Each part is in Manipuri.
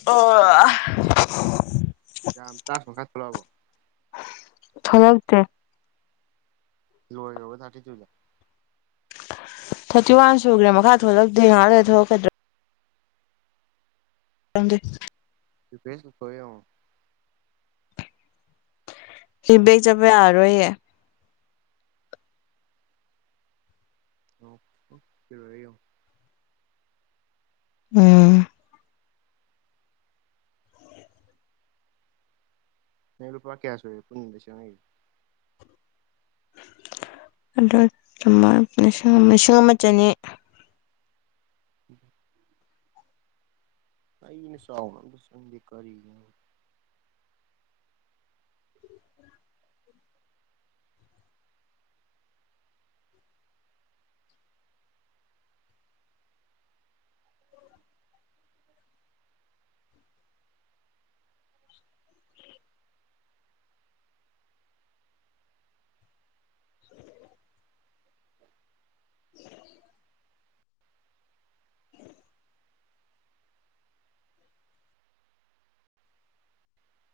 ꯑꯣ ꯌꯥꯝ ꯇꯥ ꯁꯪꯁꯥ ꯊꯂꯕ ꯊꯖꯛꯇꯦ ꯂ ꯌ ꯊ ꯊꯧꯦ ꯊꯥꯔꯇꯤ ꯋꯥꯟ ꯁꯨꯈ꯭ꯔꯦ ꯃꯈꯥ ꯊꯣꯛꯂꯛꯇꯦ ꯉꯥꯏꯔ ꯊꯣꯛꯂꯛꯀꯗ꯭ꯔꯣ ꯊꯪꯦ ꯐꯦꯁꯕꯨꯛ ꯐꯨ ꯁꯤ ꯕꯦꯛ ꯆꯠꯄ ꯌꯥꯔꯣꯏꯌꯦ ꯑꯣ ꯐ ꯍꯥꯏꯌ ꯎꯝ ꯅ ꯂꯨꯄꯥ ꯀꯌꯥꯁꯨ ꯑꯣꯏꯌꯦ ꯄꯨꯟꯅꯤꯡꯗꯦꯉ ꯑꯗꯨꯒ ꯂꯤꯁꯤꯡ ꯑꯃ ꯆꯅꯤ ꯎꯝ ꯑ ꯏꯅꯦ ꯁꯥꯥꯎꯅꯗꯤ ꯀꯔꯤ [inaudible] ꯎꯝ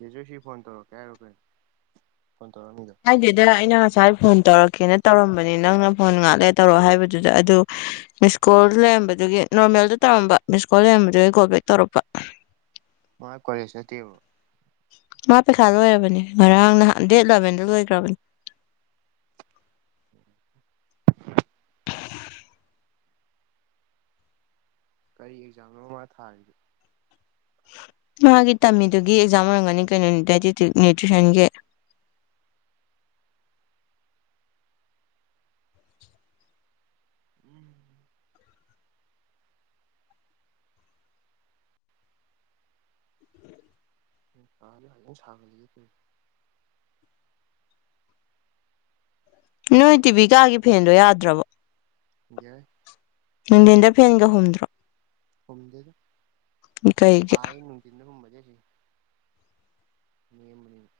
ꯌꯦꯁ ꯁꯤ ꯐꯣꯟ ꯇꯧꯔꯛꯀꯦ ꯍꯥꯏꯔꯣ ꯀꯩꯅꯣ ꯐꯣꯟ ꯇꯧꯔꯛꯑꯅꯤꯗꯣ ꯍꯥꯏꯗꯦꯗ ꯑꯩꯅ ꯉꯁꯥꯏ ꯐꯣꯟ ꯇꯧꯔꯛꯀꯦꯅ ꯇꯧꯔꯝꯕꯅꯤ ꯅꯪꯅ ꯐꯣꯟ ꯉꯥꯛꯂꯦ ꯇꯧꯔꯣꯑꯣ ꯍꯥꯏꯕꯗꯨꯗ ꯑꯗꯨ ꯃꯤꯁꯀꯣꯜ ꯂꯩꯔꯝꯕꯗꯨꯒꯤ ꯅꯣꯔꯃꯦꯜꯗ ꯇꯧꯔꯝꯕ ꯃꯤꯁꯀꯣꯜ ꯂꯩꯔꯝꯕꯗꯨꯒꯤ ꯒꯣꯜ ꯕꯦꯛ ꯇꯧꯔꯛꯄ ꯃꯥꯣꯏ ꯀꯣꯦꯖ ꯅꯠꯇꯦꯕ ꯃꯥ ꯄꯩꯈꯥ ꯂꯣꯏꯔꯕꯅꯤ ꯉꯔꯥꯡ ꯅꯍꯥꯟ ꯗꯦꯠ ꯂꯂꯕꯦꯟꯗ ꯂꯣꯏꯈ꯭ꯔꯕꯅꯤ ꯀꯔꯤ ꯑꯦꯛꯖꯥꯝ ꯑꯃ ꯊꯥꯔꯤꯒꯦ ꯃꯥꯒꯤ ꯇꯝꯃꯤꯗꯨꯒꯤ ꯑꯦꯛꯖꯥꯝ ꯑꯣꯏꯔꯝꯒꯅꯤ ꯀꯩꯅꯣꯅꯤ ꯗꯥꯏꯇꯤꯛ ꯅ꯭ꯌꯨꯇ꯭ꯔꯤꯁꯟꯒꯤ [unintelligible] ꯎꯝ ꯇꯥꯗꯤ [unintelligible] [unintelligible] ꯇꯨꯡ ꯅꯣꯏ ꯇꯤꯚ ꯀꯥꯒꯤ ꯐꯦꯟꯗꯣ ꯌꯥꯗ꯭ꯔꯕꯣ ꯌꯥꯏ ꯅꯨꯡꯊꯝꯟꯗ ꯐꯦꯟꯒ ꯍꯨꯝꯗ꯭ꯔꯣ ꯍꯨꯝꯗꯦꯗ ꯀꯩꯒꯤ ꯁꯥꯏ ꯅꯨꯡꯊꯤꯟꯗ ꯍꯨꯝꯕꯁꯦ ꯑꯁꯤ [unintelligible]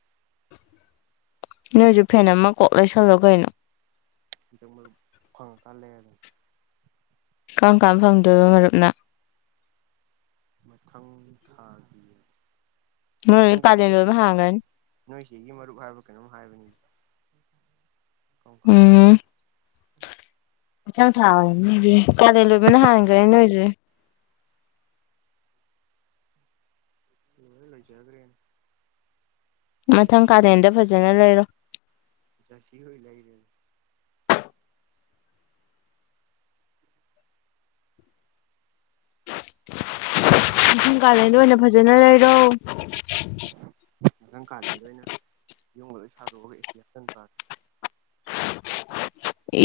ꯅꯣꯏꯁꯨ ꯐꯦꯟ ꯑꯃ ꯀꯣꯛ ꯂꯩꯁꯜꯂꯣ ꯀꯩꯅꯣ ꯏ ꯃ ꯈꯪ ꯀꯥ ꯂꯩꯒ ꯀꯔꯝ ꯀꯔꯝꯕ ꯐꯪꯗꯣꯏꯕ ꯃꯔꯨꯞꯅ ꯃꯊꯪ ꯊꯥꯒꯤ ꯅꯣꯏ ꯈꯪꯗꯦ ꯀꯥꯂꯦꯟ ꯅꯣꯏꯁꯤ ꯂꯣꯏꯕ ꯍꯥꯡꯈ꯭ꯔꯅꯤ ꯅꯣꯏꯁꯤꯒꯤ ꯃꯔꯨꯞ ꯍꯥꯏꯕ ꯀꯩꯅꯣꯝ ꯍꯥꯏꯕꯅꯤ ꯎꯝ ꯍꯊꯥꯡ ꯊꯥ ꯑꯣꯏꯔꯅꯦ ꯀꯥꯗꯩ ꯂꯣꯏꯕꯅ ꯍꯥꯡꯈ꯭ꯔꯦ ꯅꯣꯏꯁ꯭ꯔꯦ ꯂꯣꯏ ꯂꯩꯖꯈ꯭ꯔꯦ ꯃꯊꯪ ꯀꯥꯂꯦꯟꯗ ꯐꯖꯅ ꯂꯩꯔꯣ [unintelligible] ꯑꯣꯏ ꯂꯩꯔꯦꯅꯦ [unintelligible] ꯏꯁꯤꯡ ꯀꯥꯂꯦꯟꯗ ꯑꯣꯏꯅ ꯐꯖꯅ ꯂꯩꯔꯣ ꯃꯊꯪ ꯀꯥꯂꯦꯟꯗ ꯑꯣꯏꯅ ꯌꯨꯝꯒ ꯂꯣꯏ ꯁꯥꯗꯣꯛꯑꯒ ꯑꯦꯁꯤ ꯍꯥꯟꯆꯟ ꯇꯥꯔꯦ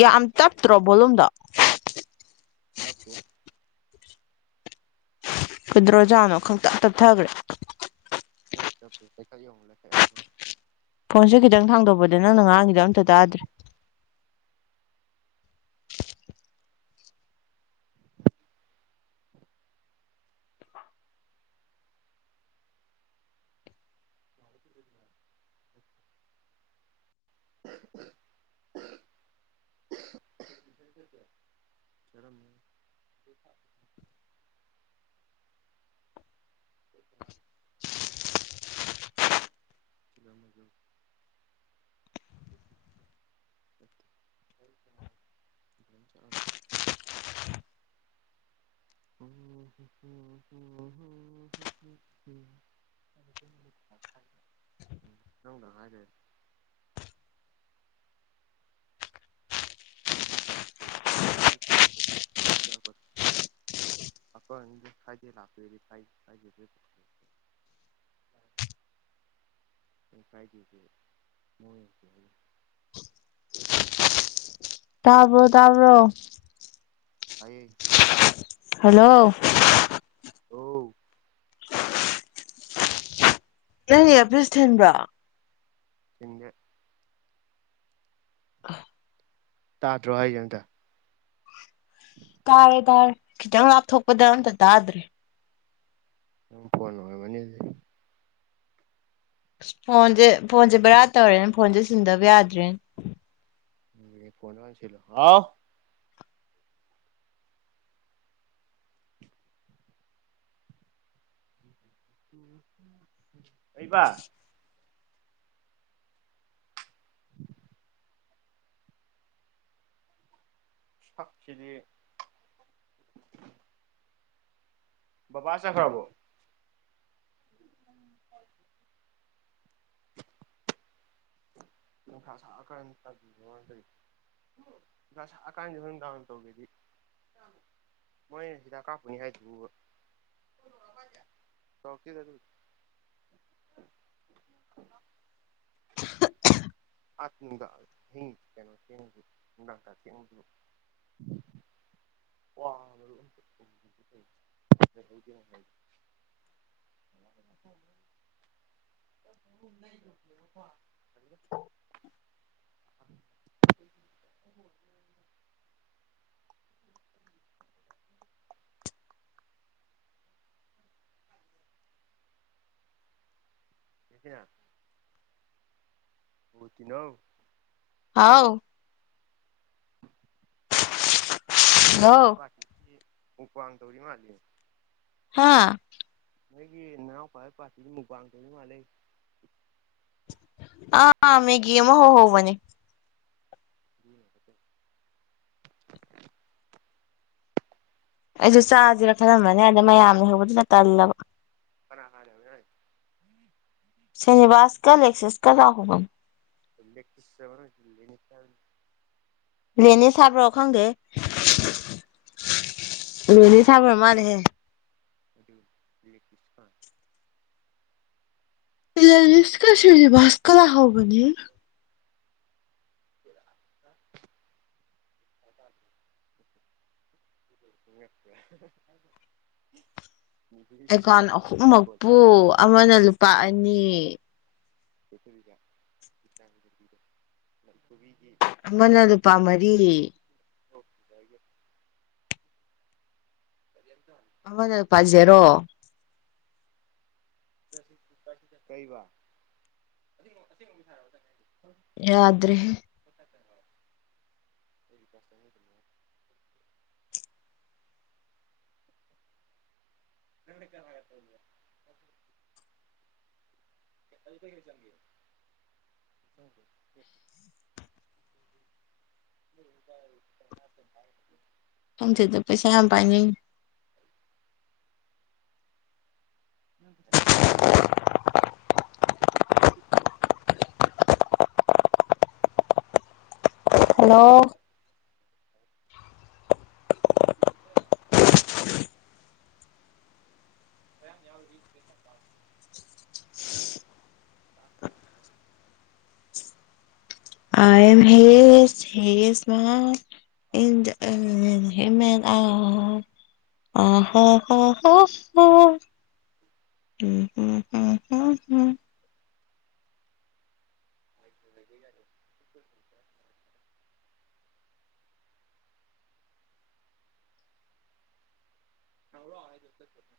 ꯌꯥꯝ ꯇꯞꯇ꯭ꯔꯣ ꯕꯣꯂꯨꯝꯗꯣ ꯇꯞꯇꯦ ꯀꯨꯗ꯭ꯔꯣꯖꯥꯠꯅꯣ ꯈꯪꯇꯞ ꯇꯞꯊꯈ꯭ꯔꯦ [unintelligible] [unintelligible] ꯌꯦꯉꯣ ꯐꯣꯟꯁꯦ ꯈꯤꯇꯪ ꯊꯥꯡꯗꯣꯛꯄꯗ ꯅꯪꯅ ꯉꯥꯡꯉꯤꯗꯣ ꯑꯝꯇ ꯇꯥꯗ꯭ꯔꯦ [unintelligible] [inaudible] [unintelligible] [unintelligible] [unintelligible] [unintelligible] [unintelligible] [unintelligible] [unintelligible] [unintelligible] [unintelligible] [unintelligible] [unintelligible] [unintelligible] [unintelligible] ꯐ꯭ꯔꯥꯏꯗꯦꯗꯤ ꯃꯣꯏ ꯇꯕ꯭ꯔꯣ ꯇꯥꯕ꯭ꯔꯣ ꯇꯥꯏꯌꯦ ꯍꯜꯂꯣ ꯑꯣ ꯅꯪ ꯑꯦꯌꯔꯄꯤꯁ ꯊꯤꯟꯕ꯭ꯔꯣ ꯊꯤꯟꯗꯦ [unintelligible] ꯇꯥꯗ꯭ꯔꯣ ꯍꯥꯏꯁꯦ ꯑꯝꯇ [inaudible] ꯇꯥꯔꯦ ꯇꯥꯔꯦ ꯈꯤꯇꯪ ꯂꯥꯞꯊꯣꯛꯄꯗ ꯑꯝꯇ ꯇꯥꯗ꯭ꯔꯦ ꯅꯪ ꯐꯣꯟꯅ ꯑꯣꯏꯔꯝꯃꯅꯤ ꯑꯗꯨꯗꯤ ꯑꯁ ꯐꯣꯟꯁꯦ ꯐꯣꯟꯁꯦ ꯕꯦꯔꯥ ꯇꯧꯔꯦꯅ ꯐꯣꯟꯁꯦ ꯁꯤꯟꯗꯕ ꯌꯥꯗ꯭ꯔꯦ [unintelligible] ꯍꯥꯎ [unintelligible] ꯀꯩꯕ ꯁꯛ ꯁꯤꯗꯤ ꯕꯥꯕꯥ ꯆꯠꯈ꯭ꯔꯕꯣ [inaudible] ꯅꯨꯡꯁꯥ ꯁꯥꯀꯥꯟꯗ [unintelligible] ꯁ ꯑꯀꯥꯟꯗ ꯅꯨꯡꯗꯥꯎꯟ ꯇꯧꯒꯦꯗꯤ ꯃꯣꯏ ꯍꯤꯗꯥꯛ ꯀꯥꯞꯄꯨꯅꯤ ꯍꯥꯏꯗꯨꯕꯨ ꯆꯧꯀꯤꯗ ꯑꯗꯨ ꯑꯠꯅꯗꯥ ꯍ ꯀꯩꯅꯣ ꯀ ꯀꯗ ꯋꯥ [unintelligible] [unintelligible] [unintelligible] [unintelligible] [unintelligible] ꯍꯥꯎ ꯑꯕꯨꯡ ꯍꯣꯏ ꯍꯜꯂꯣ ꯄꯥꯔꯇꯤꯁꯤ ꯄꯨꯛ ꯋꯥꯡ ꯇꯧꯔꯤ ꯃꯥꯜꯂꯤ ꯍꯥꯥ ꯅꯣꯏꯒꯤ ꯅꯅꯥꯎ ꯀꯋꯥꯕ ꯄꯥꯔꯇꯤꯗꯤ ꯃꯨꯛꯕꯥꯡꯗꯧ ꯃꯥꯜꯂ ꯑ ꯃꯦꯒꯤꯃ ꯍꯣ ꯍꯧ ꯃꯅꯦ ꯑꯩꯁꯨ ꯆꯥꯁꯤꯔ ꯈꯜꯂꯝꯃꯅꯦ ꯑꯗ ꯃꯌꯥꯝ ꯂꯩ ꯍꯧꯕꯗꯨꯅ ꯇꯜꯂꯕ ꯍꯔ ꯍꯥꯏꯔꯦ ꯍꯣꯏ ꯁꯤꯅꯤꯋꯥꯁ ꯀ ꯑꯂꯦꯛꯁꯁ ꯀ ꯂꯥꯛꯍꯧꯕꯅꯦ [unintelligible] ꯂꯦꯅꯦ ꯁꯥꯕ꯭ꯔꯣ ꯈꯪꯗꯦꯍꯦ [inaudible] [unintelligible] [unintelligible] [unintelligible] ꯂꯥꯛꯍꯧꯕꯅꯤ [unintelligible] ꯅꯨꯄꯤꯁꯤ ꯑꯦꯀꯥꯎꯟ ꯀꯨꯟ ꯐꯪꯕ ꯑꯍꯨꯝꯃꯛꯄꯨ ꯑꯃꯅ ꯂꯨꯄꯥ ꯑꯅꯤ [unintelligible] ꯑꯃꯅ ꯂꯨꯄꯥ ꯃꯔꯤ ꯑꯣꯀꯦ ꯊꯕꯤꯌꯣ [unintelligible] ꯑꯃꯅ ꯄꯥ ꯖꯦꯔꯣ [unintelligible] ꯀꯩꯕ [unintelligible] ꯌꯥꯗ꯭ꯔꯦꯍꯦ [inaudible] [unintelligible] [unintelligible] [unintelligible] ꯈꯪꯗꯦꯗ ꯄꯩꯁꯥ ꯌꯥꯝ ꯄꯥꯏꯅꯩ [unintelligible] ꯍꯜꯂꯣ [unintelligible] [unintelligible] [unintelligible] [unintelligible] [unintelligible] [unintelligible] [unintelligible] [inaudible] [unintelligible]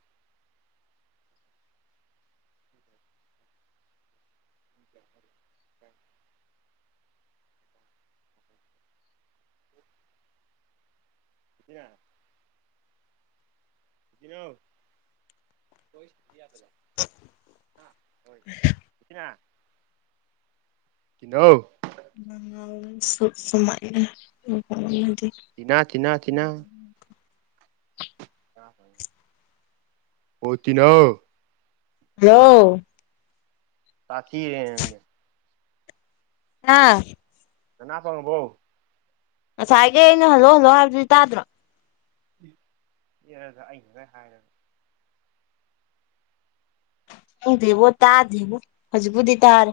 [inaudible] ꯁꯤꯅ ꯀꯤꯅꯣ [unintelligible] ꯀꯤꯅꯣ ꯁꯨ ꯁꯨꯃꯥꯏꯗꯤ ꯏꯅꯥ ꯊꯤꯅ ꯊꯤꯅ [unintelligible] ꯑꯣ ꯇꯤꯅꯥꯎ ꯍꯜꯂꯣ ꯁꯥꯊꯤꯍꯦ ꯅꯪꯗꯤ ꯑꯥ ꯅꯅꯥ ꯄꯪꯉꯕꯣ ꯉꯁꯥꯏꯒꯤ ꯑꯩꯅ ꯍꯜꯂꯣ ꯍꯜꯂꯣ ꯍꯥꯏꯕꯗꯨꯗꯤ ꯇꯥꯗ꯭ꯔꯣ ꯑꯦꯔꯗ ꯑꯩꯅ ꯂ ꯍꯥꯏꯔꯒ ꯈꯪꯗꯦꯕꯣ ꯇꯥ ꯗꯔꯤꯕꯣ ꯍꯧꯖꯤꯕꯨꯗꯤꯇꯥꯔꯦ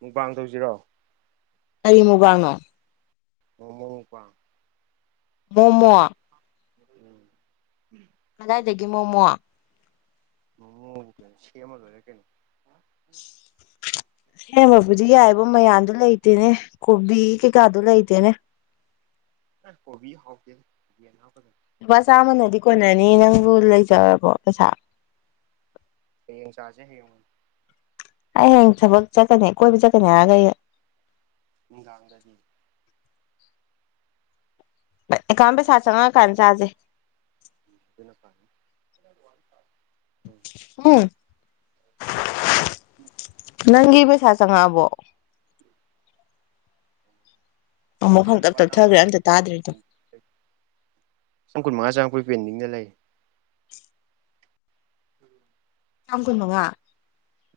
ꯃꯨꯛꯕꯥꯡ ꯇꯧꯁꯤꯔꯣ ꯀꯔꯤ ꯃꯨꯛꯕꯥꯡꯅꯣ ꯃꯣꯃꯣ ꯃꯨꯛꯕꯥꯡ ꯃꯣꯃꯣ ꯎꯝ ꯀꯗꯥꯏꯗꯒꯤ ꯃꯣꯃꯣ ꯎ ꯀꯅꯤ ꯁꯤ ꯑꯃꯗꯔꯦ ꯀꯅꯤ [inaudible] ꯁꯦꯝꯃꯕꯨꯗꯤ ꯌꯥꯏꯕ ꯃꯌꯥꯝꯗꯨ ꯂꯩꯇꯦꯅꯦ ꯀꯣꯕꯤ ꯀꯩꯀꯥꯗꯨ ꯂꯩꯇꯦꯅꯦ ꯀꯣꯕꯤ ꯍꯥꯎ ꯐ ꯂꯨꯄꯥ ꯆꯥꯝꯃꯅꯗꯤ ꯀꯣꯟꯅꯅꯤ ꯅꯪꯕꯨ ꯂꯩꯖꯔꯕꯣ ꯄꯩꯁꯥ ꯍꯌꯦꯡ ꯆꯥꯁꯦ ꯍꯌꯦꯡ ꯑꯩ ꯍꯌꯦꯡ ꯊꯕꯛ ꯆꯠꯀꯅꯤ ꯀꯣꯏꯕ ꯆꯠꯀꯅꯤ ꯍꯥꯏꯔꯒ ꯑꯩ ꯅꯨꯡꯗꯥꯡꯗꯗꯤ ꯑꯦ ꯑꯦꯀꯥꯎꯟ ꯄꯩꯁꯥ ꯆꯪꯉꯛꯑꯀꯥꯟ ꯆꯥꯁꯦ ꯑꯗꯨꯅ ꯐꯔꯦ ꯎꯝ ꯎꯝ ꯅꯪꯒꯤ ꯄꯩꯁꯥ ꯆꯪꯉꯛꯑꯕꯣ ꯑꯃꯨꯛ ꯆꯪꯉꯛꯇ꯭ꯔꯤꯌꯦ ꯈꯪꯇꯞ ꯂꯨꯄꯥ ꯆꯥꯝ ꯇꯞꯊꯈ꯭ꯔꯦ ꯀꯨꯟꯃꯉꯥ ꯑꯝꯇ ꯇꯥꯗ꯭ꯔꯦ ꯇꯨ ꯆꯥꯝꯀꯨꯟ ꯃꯉꯥ ꯆꯥꯃꯈꯣꯏ ꯄꯦꯟꯗꯤꯡ ꯂꯩ ꯎꯝ ꯆꯥꯝ ꯀꯨꯟꯃꯉꯥ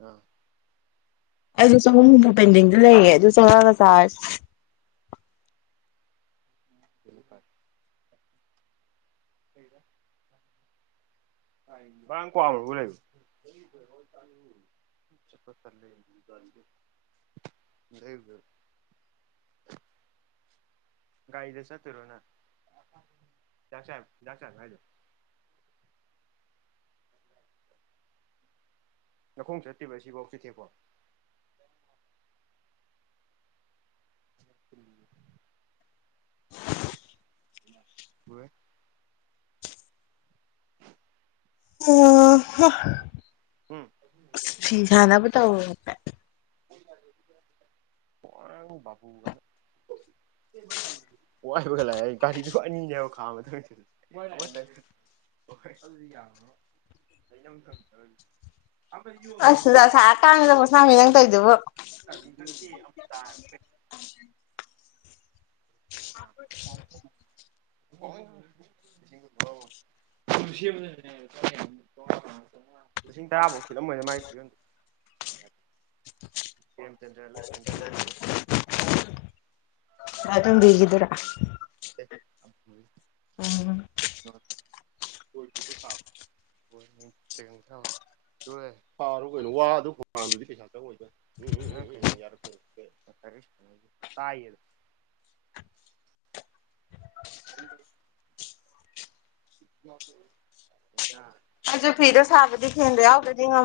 ꯑꯥ ꯑꯩꯁꯨ ꯆꯍꯨꯝ ꯍꯨꯝꯐꯨ ꯄꯦꯟꯗꯤꯡꯗ ꯂꯩꯔꯦ ꯑꯗꯨ ꯆꯪꯉꯥꯒ ꯆꯥꯔ ꯁꯤꯅꯤ ꯐꯥꯏ ꯀꯩꯕ ꯔꯥꯡ ꯀꯋꯥ ꯂ [unintelligible] [unintelligible] ꯒꯥꯔꯤꯗ ꯆꯠꯇꯨꯏꯔꯣ ꯅꯪ [unintelligible] ꯅꯈꯣꯡ ꯆꯠꯇꫭꯏꯕ ꯑꯁꯤꯐꯥꯎ ꯆꯨꯊꯦꯛꯕꯥꯎ [inaudible] ꯄꯨꯔꯦ [unintelligible] ꯎꯝ ꯐꯤꯁꯥꯅꯕ ꯇꯧꯔꯨꯏ ꯍꯥꯏꯐꯦꯠ ꯍꯔꯥꯡ ꯕꯨꯨꯒ [unintelligible] ꯋꯥꯏꯕꯒ ꯂꯥꯛꯑ ꯒꯥꯔꯤꯗꯨ ꯑꯅꯤꯅꯦꯕ ꯈꯥꯝꯃꯤꯗꯨ ꯍꫭꯏ ꯑꯗꯨꯗꯤ ꯌꯥꯔꯝ ꯃꯔꫭꯏ ꯑꯁ ꯅꯨꯡꯁꯥ ꯁꯥꯔꯀꯥꯟꯖꯤꯗ ꯄꫭꯁꯥꯝꯕꯤ ꯅꯪ ꯇꯧꯏꯗꯨꯕꯨ [unintelligible] [unintelligible] [unintelligible] ꯂꯤꯁꯤꯡ ꯇꯔꯥꯐꯧ ꯁꯤꯜꯂꯝ ꯑꯣꯏꯅ ꯃꯥꯏ ꯈꯨ ꯌꯣꯟꯗꯦ ꯄ꯭ꯔꯦꯝꯆꯟꯗ꯭ꯔ ꯂꯣꯏ ꯁꯦꯝꯖꯤꯜꯂꯤ [inaudible] ꯀꯥꯗꯨꯝꯕꯤꯒꯤꯗꯨꯔꯥ [unintelligible] ꯎꯝ [unintelligible] ꯅꫭꯏ ꯄꯥꯔꫭ ꯀꯩꯅꯣ ꯋꯥ ꯑꯗꯨ ꯍꯥꯝꯃꯗꯤ ꯄꯩꯁꯥ ꯆꯪ ꯉꫭꯏꯗ ꯎꯝꯝꯝꯝ ꯌꯥꯔꯛꯇ ꯇꯥꯏꯌꯦ ꯍ [inaudible] [unintelligible] ꯑ [inaudible] [unintelligible] ꯑꯩꯖꯨ ꯐꯤꯗꯨ ꯁꯥꯕꯗꯤ ꯐꯦꯟꯗꯨ ꯌꯥꯎꯗꯔꯗꯤ ꯉꯝ